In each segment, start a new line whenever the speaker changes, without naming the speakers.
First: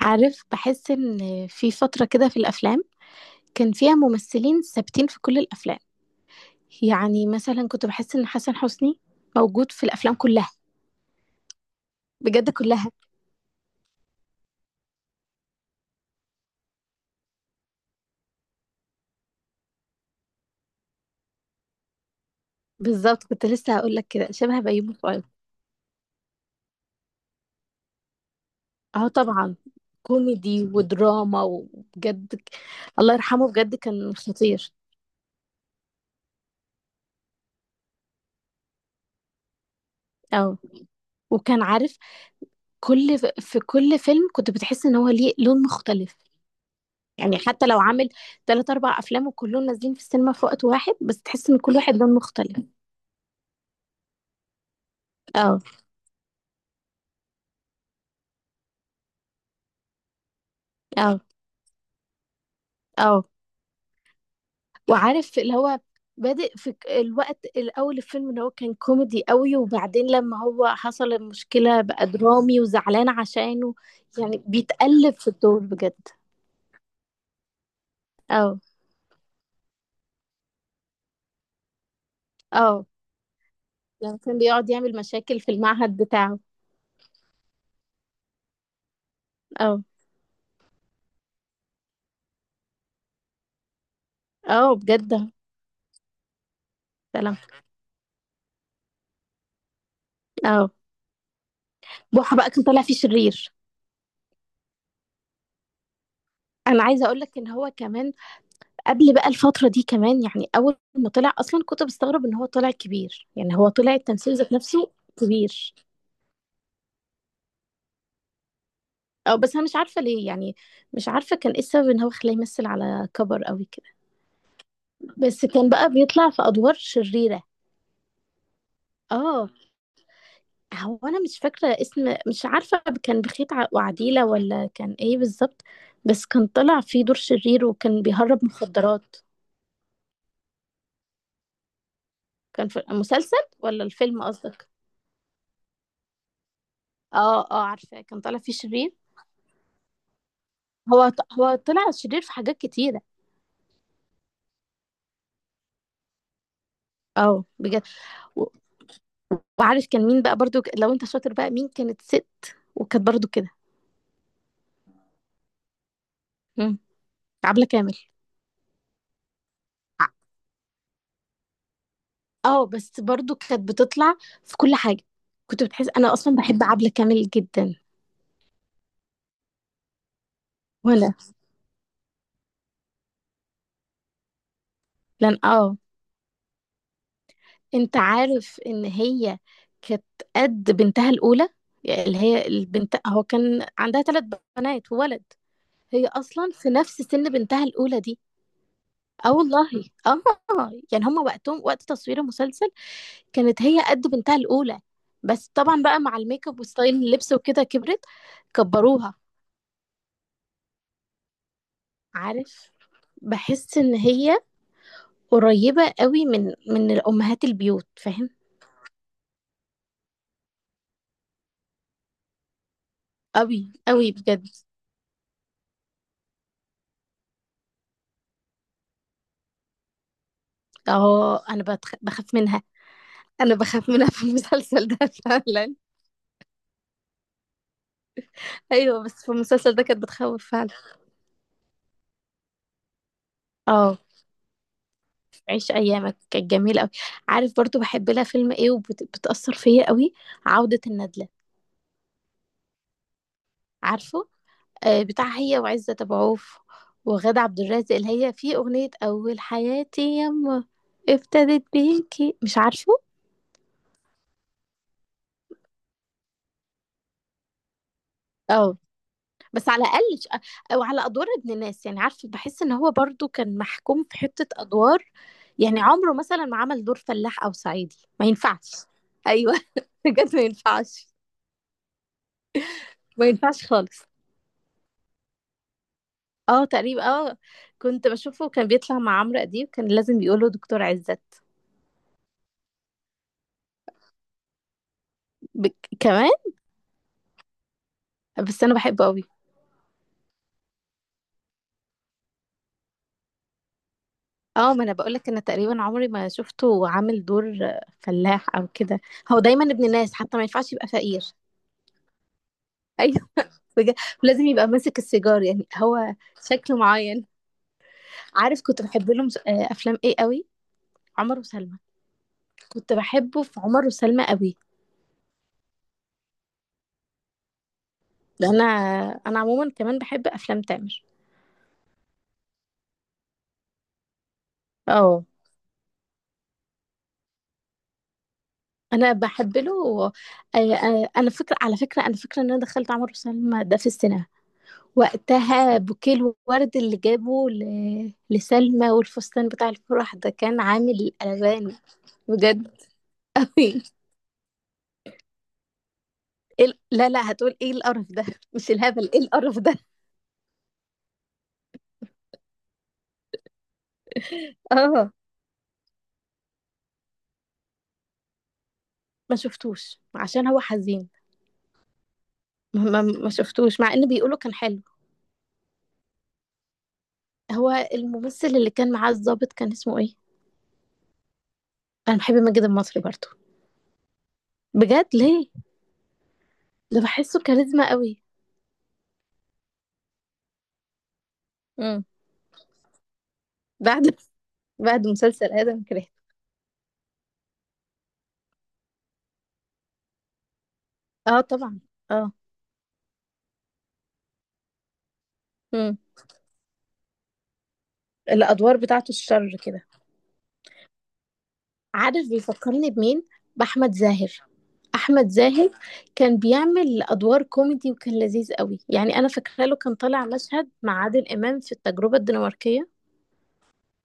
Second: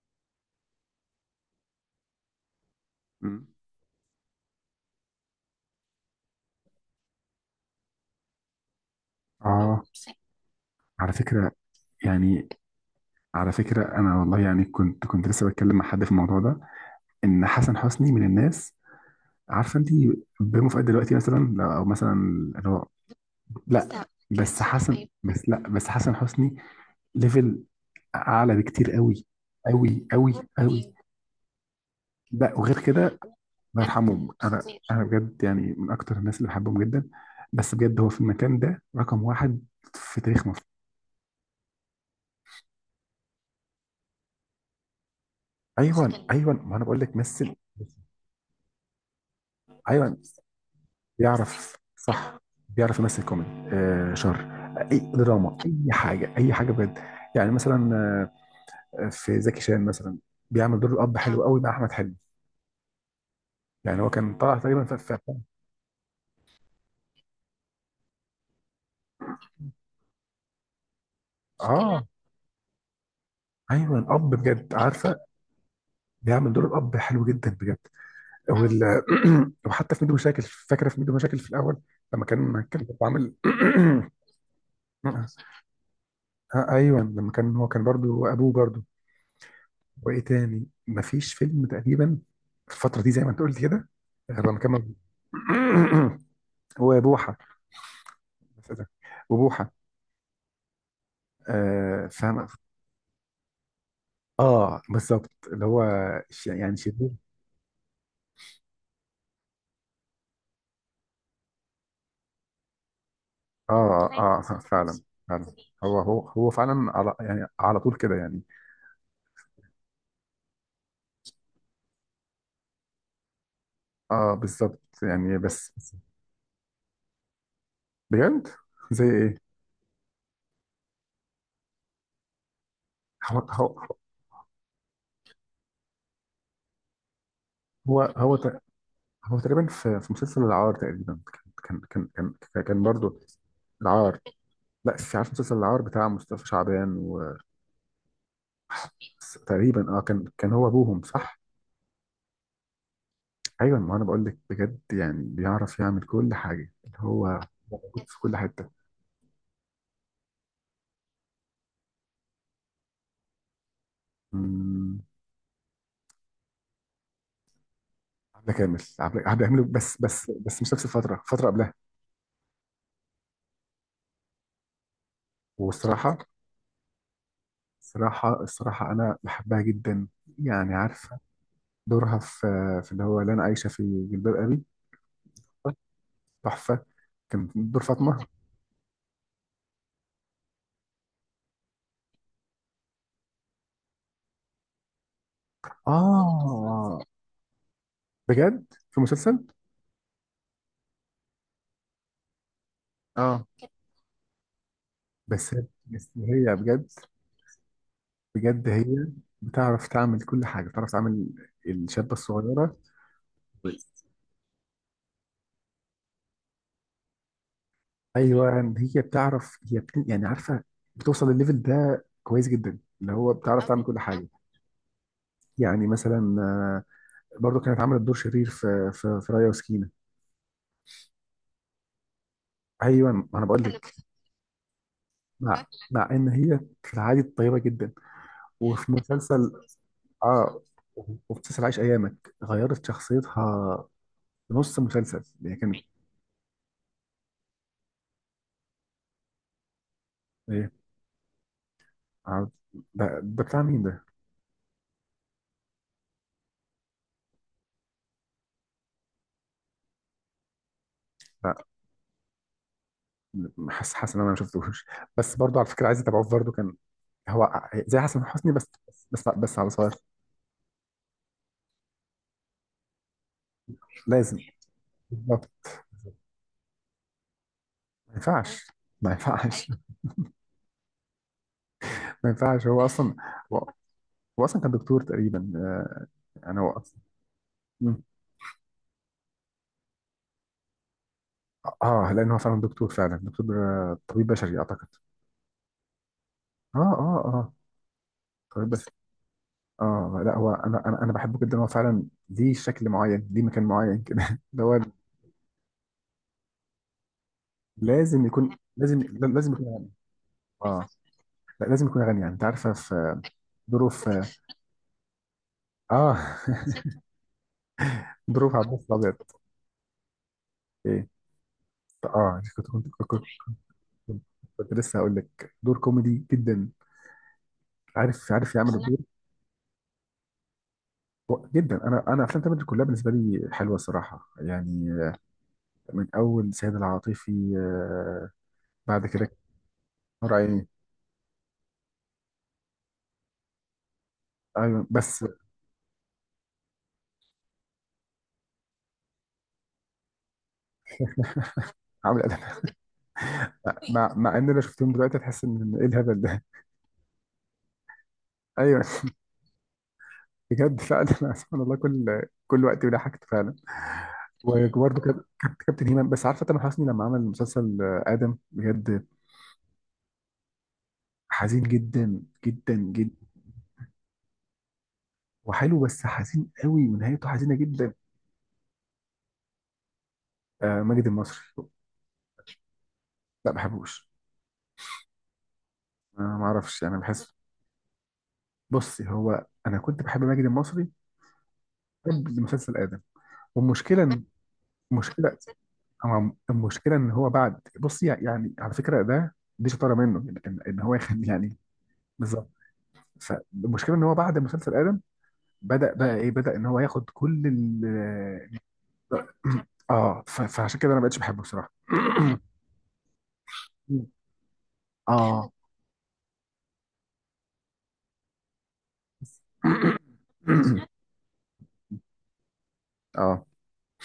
عارف، بحس ان في فترة كده في الافلام
مم.
كان فيها ممثلين ثابتين في كل الافلام. يعني مثلا كنت بحس ان حسن حسني موجود
اه،
في الافلام كلها،
على فكرة يعني،
بجد كلها.
على فكرة أنا والله يعني كنت لسه بتكلم مع حد في الموضوع ده، إن حسن حسني من الناس. عارفة أنت، بيومه في قد دلوقتي مثلا، لا، أو مثلا اللي هو،
بالظبط كنت لسه
لا
هقول لك
كنت
كده شبه
بس
بيومي
حسن،
فؤاد.
بس لا، بس حسن حسني ليفل أعلى بكتير
اه
أوي
طبعا،
أوي أوي
كوميدي
أوي.
ودراما وبجد
لا وغير كده
الله
الله،
يرحمه، بجد
بجد
كان
يرحمه. أنا
خطير.
أنا بجد يعني من أكتر الناس اللي بحبهم جدا، بس بجد هو في المكان ده رقم واحد في تاريخ
اه
مصر.
وكان عارف في كل فيلم كنت بتحس ان هو ليه لون مختلف.
أيوه أيوه، ما أنا بقول لك
يعني
مثل.
حتى لو عامل تلات أربع أفلام وكلهم نازلين في
ايوه،
السينما في وقت واحد، بس تحس إن كل
بيعرف
واحد لون
صح،
مختلف.
بيعرف يمثل كوميدي، شر، اي دراما،
اه
اي حاجه اي حاجه بجد. يعني مثلا في زكي شان مثلا بيعمل دور الاب
اه
حلو، اه قوي، مع احمد حلمي.
اه
يعني هو كان طالع تقريبا كده.
وعارف اللي هو بادئ في الوقت الأول، الفيلم اللي هو كان كوميدي قوي وبعدين لما هو حصل المشكلة بقى
اه
درامي وزعلان عشانه.
ايوه الاب
يعني
بجد
بيتقلب
عارفه،
في الدور بجد.
بيعمل دور الاب حلو جدا بجد. اه
اه
وال... وحتى في ميدو مشاكل، فاكره في ميدو مشاكل في الاول، لما كان
اه
برضه عامل
لما كان بيقعد يعمل مشاكل في المعهد بتاعه.
آه ايوه، لما كان هو كان برضه ابوه برضه.
اه
وايه تاني؟ مفيش فيلم تقريبا في الفتره دي زي ما انت قلت كده، غير لما
اه
كمل.
بجد.
هو
سلام.
بوحه، بس إيه ده، وبوحه.
اه،
آه
بوحة
فاهم.
بقى كان طالع فيه شرير.
اه بالظبط، اللي هو يعني
انا عايزه
شرير.
اقول لك ان هو كمان قبل بقى الفترة دي كمان، يعني أول ما طلع أصلا كنت بستغرب إن هو طلع كبير، يعني هو طلع
اه
التمثيل
اه،
ذات نفسه
فعلا، فعلا.
كبير.
هو هو هو فعلا على يعني على طول كده يعني.
أو بس أنا مش عارفة ليه، يعني مش عارفة كان إيه السبب إن هو خلاه يمثل على كبر أوي كده.
اه بالظبط يعني،
بس كان بقى بيطلع في أدوار شريرة.
بجد زي ايه؟
آه، هو أنا مش فاكرة اسم، مش عارفة كان
هو
بخيت
هو
وعديلة ولا كان إيه بالظبط. بس كان طلع في دور شرير
هو
وكان
هو,
بيهرب
ت-
مخدرات.
هو تقريبا في مسلسل العار تقريبا كان كان كان كان
كان في
كان برضه.
المسلسل ولا
العار،
الفيلم قصدك؟
لا مش عارف، مسلسل العار بتاع مصطفى شعبان.
آه آه، عارفة كان طالع فيه شرير.
وتقريبا اه، كان هو ابوهم
هو
صح.
هو طلع شرير في حاجات كتيرة.
ايوه ما انا بقول لك بجد، يعني بيعرف يعمل كل حاجه، اللي هو
اه بجد.
موجود في كل
و-
حته.
وعارف كان مين بقى برضو لو انت شاطر بقى مين كانت ست وكانت برضو كده.
أمم،
مم. عبلة كامل.
عبله كامل، عبله، عبله كامل، بس
ع-
بس بس مش نفس الفتره، فتره قبلها.
اه بس برضو كانت بتطلع في كل حاجة. كنت بتحس انا
والصراحه،
اصلا بحب عبلة كامل جدا.
الصراحه انا بحبها جدا. يعني
وانا
عارفه، دورها في اللي هو، اللي انا عايشه في جلباب ابي،
لان اه،
تحفه. كان دور
انت
فاطمه.
عارف ان هي كانت قد بنتها الاولى، يعني اللي هي البنت. هو كان عندها ثلاث بنات وولد. هي اصلا في
اه
نفس سن بنتها الاولى دي.
بجد، في
اه
مسلسل.
والله. اه يعني هما وقتهم وقت تصوير المسلسل
اه،
كانت هي قد بنتها الاولى، بس
بس
طبعا بقى
بس
مع الميك
هي
اب
بجد،
وستايل اللبس وكده كبرت،
بجد هي
كبروها.
بتعرف تعمل كل حاجه، بتعرف تعمل الشابه
عارف،
الصغيره.
بحس ان هي قريبة قوي من الامهات البيوت فاهم؟
ايوه، يعني هي بتعرف، يعني عارفه، بتوصل للليفل ده كويس جدا، اللي هو
قوي
بتعرف تعمل كل
قوي
حاجه.
بجد.
يعني مثلا برضو كانت عملت دور شرير في رايا وسكينه.
اه انا بخاف منها.
ايوه ما انا
انا
بقول
بخاف
لك،
منها في المسلسل ده
مع
فعلا.
مع ان هي في العادي طيبه جدا. وفي
ايوه، بس في
مسلسل،
المسلسل ده كانت بتخوف
اه
فعلا.
وفي مسلسل عايش ايامك غيرت شخصيتها،
اه،
نص مسلسل هي
عيش
كانت.
ايامك كانت جميله قوي. عارف برضو بحب لها فيلم ايه وبتاثر فيا قوي؟
ايه؟
عوده الندله.
عارف- ده ده بتاع مين ده؟
عارفه؟ آه بتاع هي وعزت ابو عوف وغادة عبد الرازق، اللي هي في اغنيه اول حياتي يما ابتدت بيكي، مش عارفه.
حاسس حاسس ان انا ما شفتوش، بس برضو على فكره عايز اتابعه برضو. كان هو زي حسن حسني، بس
اه
بس بس
بس
على
على
صغير.
الاقل او على ادوار ابن الناس، يعني عارفه بحس ان هو برضو كان محكوم في
لازم،
حته ادوار.
بالظبط.
يعني عمره مثلا ما عمل دور فلاح او صعيدي،
ما
ما
ينفعش،
ينفعش.
ما
ايوه
ينفعش.
بجد ما ينفعش.
ما ينفعش هو اصلا.
ما ينفعش
هو,
خالص.
هو اصلا كان دكتور تقريبا، يعني
اه
هو اصلا.
تقريبا، اه
مم.
كنت بشوفه كان بيطلع مع عمرو اديب، كان لازم يقوله دكتور عزت.
اه لان هو فعلا دكتور، فعلا دكتور، طبيب بشري اعتقد.
ب... كمان.
اه اه اه،
بس
طبيب
انا
بشري.
بحبه قوي.
اه لا هو، انا انا انا بحبه جدا هو فعلا، ليه شكل معين، ليه مكان معين كده اللي
اه،
هو
ما انا بقول لك، انا تقريبا عمري ما شفته عامل دور
لازم يكون،
فلاح او
لازم
كده. هو
لازم
دايما
يكون
ابن
غني.
الناس، حتى ما ينفعش
اه
يبقى فقير
لا، لازم يكون غني. يعني انت عارفه، في
ايوه
دوره
بجد،
في،
ولازم يبقى ماسك السيجار، يعني هو
اه
شكله معين.
ظروف
عارف كنت
عباس
بحب
الابيض.
لهم آه، افلام ايه قوي؟
ايه،
عمر وسلمى.
اه
كنت بحبه في عمر وسلمى قوي.
كنت لسه هقول لك دور كوميدي جدا، عارف
ده
عارف
انا
يعمل الدور.
انا عموما كمان بحب افلام تامر.
و- جدا، انا انا افلام تامر كلها بالنسبه لي حلوه الصراحه يعني،
اه
من اول سيد العاطفي، بعد
انا
كده
بحب له.
نور عيني.
انا فكره، على فكره انا فكره ان انا دخلت عمر وسلمى ده في السينما
ايوه بس
وقتها. بوكيه الورد اللي جابه لسلمى والفستان بتاع الفرح ده كان عامل قلبان
عامل
بجد، قوي.
مع مع ان انا شفتهم دلوقتي تحس ان ايه الهبل ده؟
لا لا، هتقول ايه القرف ده. مش
ايوه
الهبل، ايه القرف ده.
بجد فعلا سبحان الله، كل كل وقت ضحكت فعلا.
اه،
وبرده كابتن هيمان. بس عارفه تامر حسني لما عمل مسلسل ادم؟ بجد
ما شفتوش عشان هو حزين.
حزين جدا جدا جدا،
ما شفتوش مع ان بيقولوا كان حلو.
وحلو، بس حزين قوي ونهايته حزينه
هو
جدا.
الممثل اللي كان معاه الضابط كان اسمه ايه؟
آه ماجد المصري.
انا بحب ماجد المصري برضه.
لا ما بحبوش.
بجد ليه؟
آه ما اعرفش، انا
ده
بحس.
بحسه كاريزما قوي.
بصي، هو انا كنت بحب ماجد المصري قبل مسلسل ادم،
بعد
والمشكله
بعد
المشكله
مسلسل آدم كرهته.
المشكله ان هو بعد، بصي يعني على فكره ده، دي شطاره منه، إن هو ياخد
اه
يعني.
طبعا، اه.
بالظبط. فالمشكله ان هو بعد مسلسل ادم بدا
امم،
بقى ايه، بدا ان هو ياخد كل ال،
الأدوار بتاعته الشر كده.
اه، فعشان كده انا ما بقتش بحبه بصراحه.
عارف بيفكرني بمين؟ بأحمد زاهر. أحمد
اه.
زاهر كان بيعمل أدوار كوميدي وكان لذيذ قوي. يعني أنا فاكرة له كان طالع مشهد مع عادل إمام في التجربة الدنماركية،
اه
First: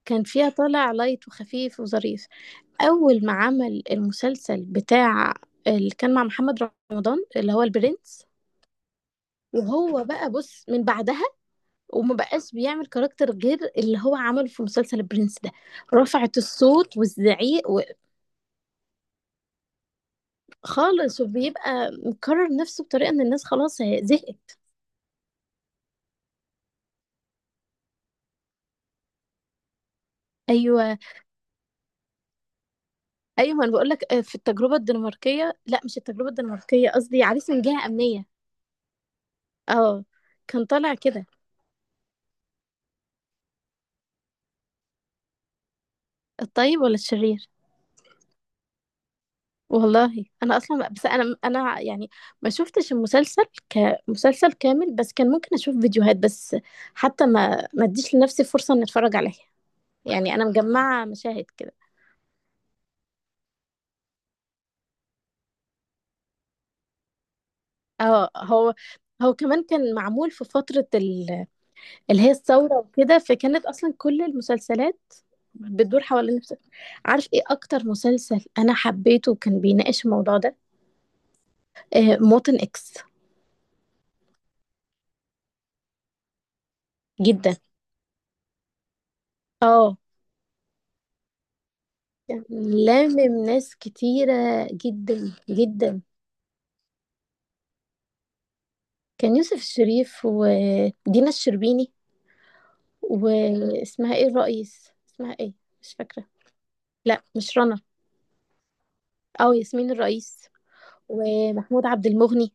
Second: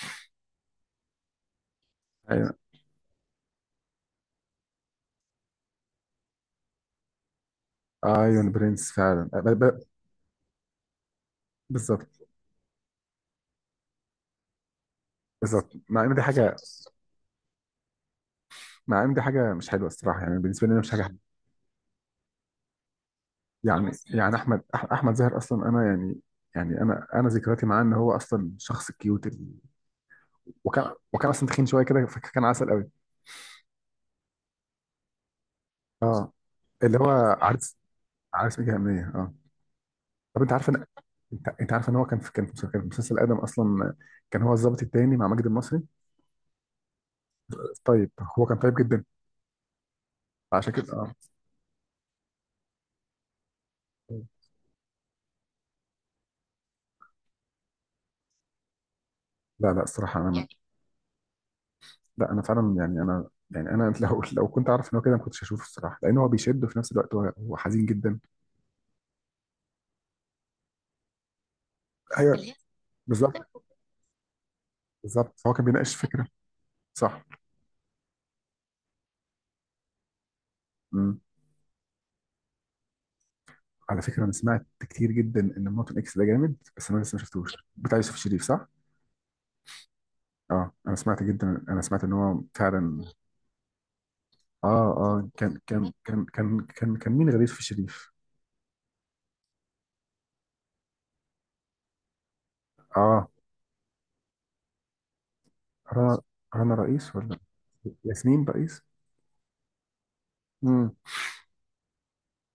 كان فيها طالع لايت وخفيف وظريف.
ايوه،
أول ما عمل المسلسل بتاع اللي كان مع محمد رمضان، اللي هو البرنس،
ايون برنس فعلا،
وهو بقى بص من بعدها
بالظبط،
وما بقاش بيعمل كاركتر غير اللي هو عمله في مسلسل البرنس ده.
بالظبط. مع ان دي
رفعت
حاجه،
الصوت والزعيق
مع ان دي حاجه مش حلوه الصراحه، يعني بالنسبه لي أنا مش حاجه
خالص،
حلوة.
وبيبقى مكرر نفسه بطريقه ان الناس خلاص
يعني يعني
زهقت.
احمد، احمد زاهر اصلا، انا يعني، يعني انا انا ذكرياتي معاه ان هو اصلا شخص كيوت، وكان
ايوه
وكان اصلا تخين شويه كده، فكان عسل قوي.
ايوه، ما انا بقول لك آه، في التجربه الدنماركيه، لا مش التجربه
اه،
الدنماركيه،
اللي هو
قصدي عريس من
عارف،
جهه امنيه.
عارف ايه، جهنمية، اه.
اه
طب انت
كان
عارف ان،
طالع كده.
انت انت عارف ان هو كان في، كان في، كان في مسلسل ادم اصلا، كان هو الضابط التاني مع ماجد المصري.
الطيب ولا الشرير؟
طيب، هو كان طيب جدا.
والله انا
عشان
اصلا،
كده
بس
اه.
انا انا يعني ما شفتش المسلسل كمسلسل كامل، بس كان ممكن اشوف فيديوهات بس. حتى ما اديش لنفسي فرصه ان اتفرج عليه.
لا لا الصراحه
يعني انا
انا،
مجمعه مشاهد كده.
لا انا فعلا يعني انا، يعني انا لو لو كنت اعرف ان هو كده ما كنتش هشوفه الصراحه، لان هو بيشد، وفي نفس الوقت هو هو حزين جدا.
اه، هو هو كمان كان معمول في فتره اللي هي
ايوه
الثوره وكده،
بالظبط،
فكانت اصلا كل المسلسلات
بالظبط. هو كان بيناقش
بتدور
فكره
حوالين نفس.
صح.
عارف ايه اكتر مسلسل انا حبيته وكان بيناقش الموضوع ده؟
امم.
آه، موطن اكس.
على فكره انا سمعت كتير جدا ان مارتن اكس ده جامد، بس انا لسه ما
جدا.
شفتوش، بتاع يوسف شريف صح؟
اه
اه انا سمعت جدا، انا سمعت ان هو
كان
فعلا.
لامم ناس كتيره
اه اه،
جدا
كان كان
جدا.
كان كان كان كان مين غير يوسف شريف؟
كان يوسف الشريف ودينا الشربيني،
اه
واسمها ايه الرئيس اسمها ايه، مش
رنا،
فاكره.
رنا رئيس
لا
ولا
مش رنا،
ياسمين رئيس؟
اه ياسمين الرئيس.
امم.
ومحمود عبد المغني.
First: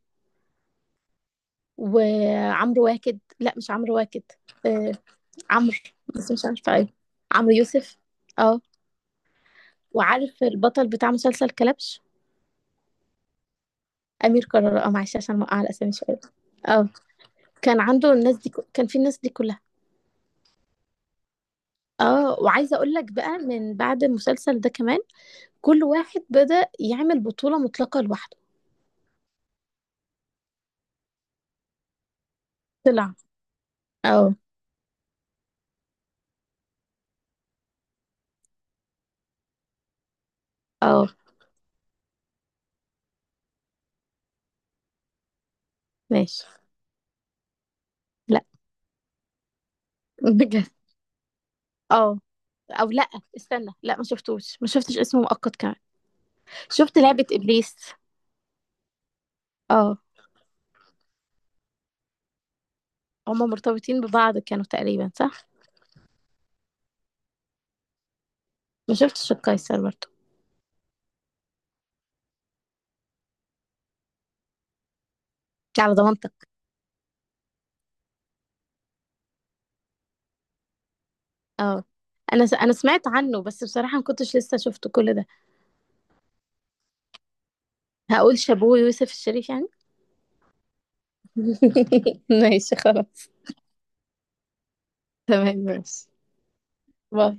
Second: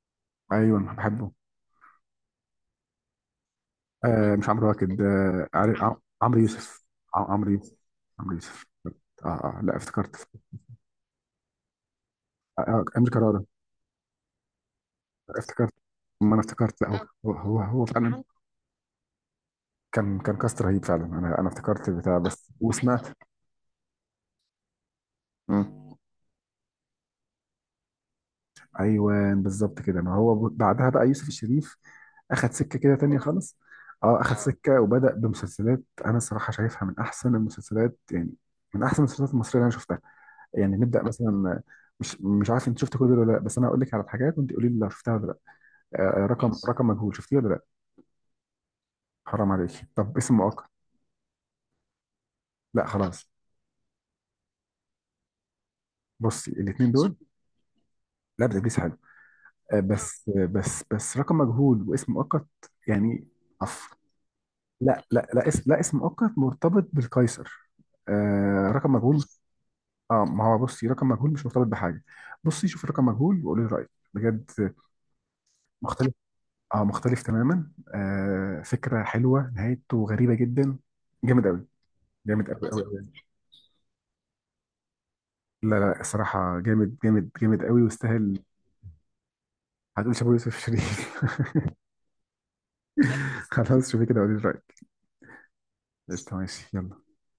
ايوه بحبه.
وعمرو واكد، لا مش عمرو واكد،
آه مش عمرو
آه
واكد،
عمرو، بس
عمرو
مش عارفه
يوسف،
ايه.
عمرو
عمرو
يوسف،
يوسف.
عمرو
اه.
يوسف. اه اه، لا افتكرت.
وعارف البطل بتاع مسلسل كلبش؟
آه امير كرارة.
امير قرار، اه معلش عشان موقع على
افتكرت،
اسامي شويه.
ما انا افتكرت،
اه،
لا هو،
كان
هو
عنده
فعلا
الناس دي كان في الناس دي كلها.
كان، كان كاست رهيب فعلا. انا انا افتكرت البتاع
اه،
بس،
وعايزه اقول
وسمعت.
لك بقى من بعد المسلسل ده كمان، كل
مم.
واحد بدأ يعمل بطوله مطلقه لوحده.
ايوه بالظبط كده، ما هو بعدها بقى يوسف الشريف اخد سكه كده
طلع.
تانية خالص. اه
اه
اخد سكه وبدا بمسلسلات انا الصراحه شايفها من احسن المسلسلات، يعني من احسن المسلسلات المصريه اللي انا شفتها. يعني نبدا
اه
مثلا، مش عارف انت شفت كل دول ولا لا، بس انا هقول لك على الحاجات وانت قولي لي لو شفتها ولا لا. آه، آه،
ماشي.
رقم ماشي، رقم مجهول شفتيه ولا لا؟
لا
حرام عليك، طب اسم
بجد.
مؤقت؟
اه.
لا
او لا.
خلاص.
استنى، لا ما شفتوش، ما شفتش اسمه مؤقت كمان.
بصي الاثنين
شفت
دول.
لعبة إبليس.
لا ده ابليس حلو، آه،
اه.
بس آه، بس بس رقم مجهول واسم مؤقت يعني.
هما
عفو.
مرتبطين ببعض كانوا
لا
تقريبا،
لا لا
صح؟
اسم، لا اسم مؤقت مرتبط بالقيصر. آه رقم
ما
مجهول.
شفتش القيصر برضه.
اه، ما هو بصي، رقم مجهول مش مرتبط بحاجه. بصي شوفي رقم مجهول وقولي لي رايك بجد.
على
مختلف،
ضمانتك.
اه مختلف تماما. آه فكرة حلوة، نهايته غريبة جدا، جامد قوي،
اه، انا
جامد قوي
انا
قوي
سمعت
قوي.
عنه بس بصراحة ما كنتش لسه شفت كل ده.
لا لا الصراحة جامد جامد جامد قوي،
هقول
واستاهل.
شابوه يوسف الشريف يعني.
هتقول شابو يوسف شريف
ماشي خلاص.
خلاص شوفي كده وقولي رأيك.
تمام ماشي.
قشطة، ماشي، يلا.
باي.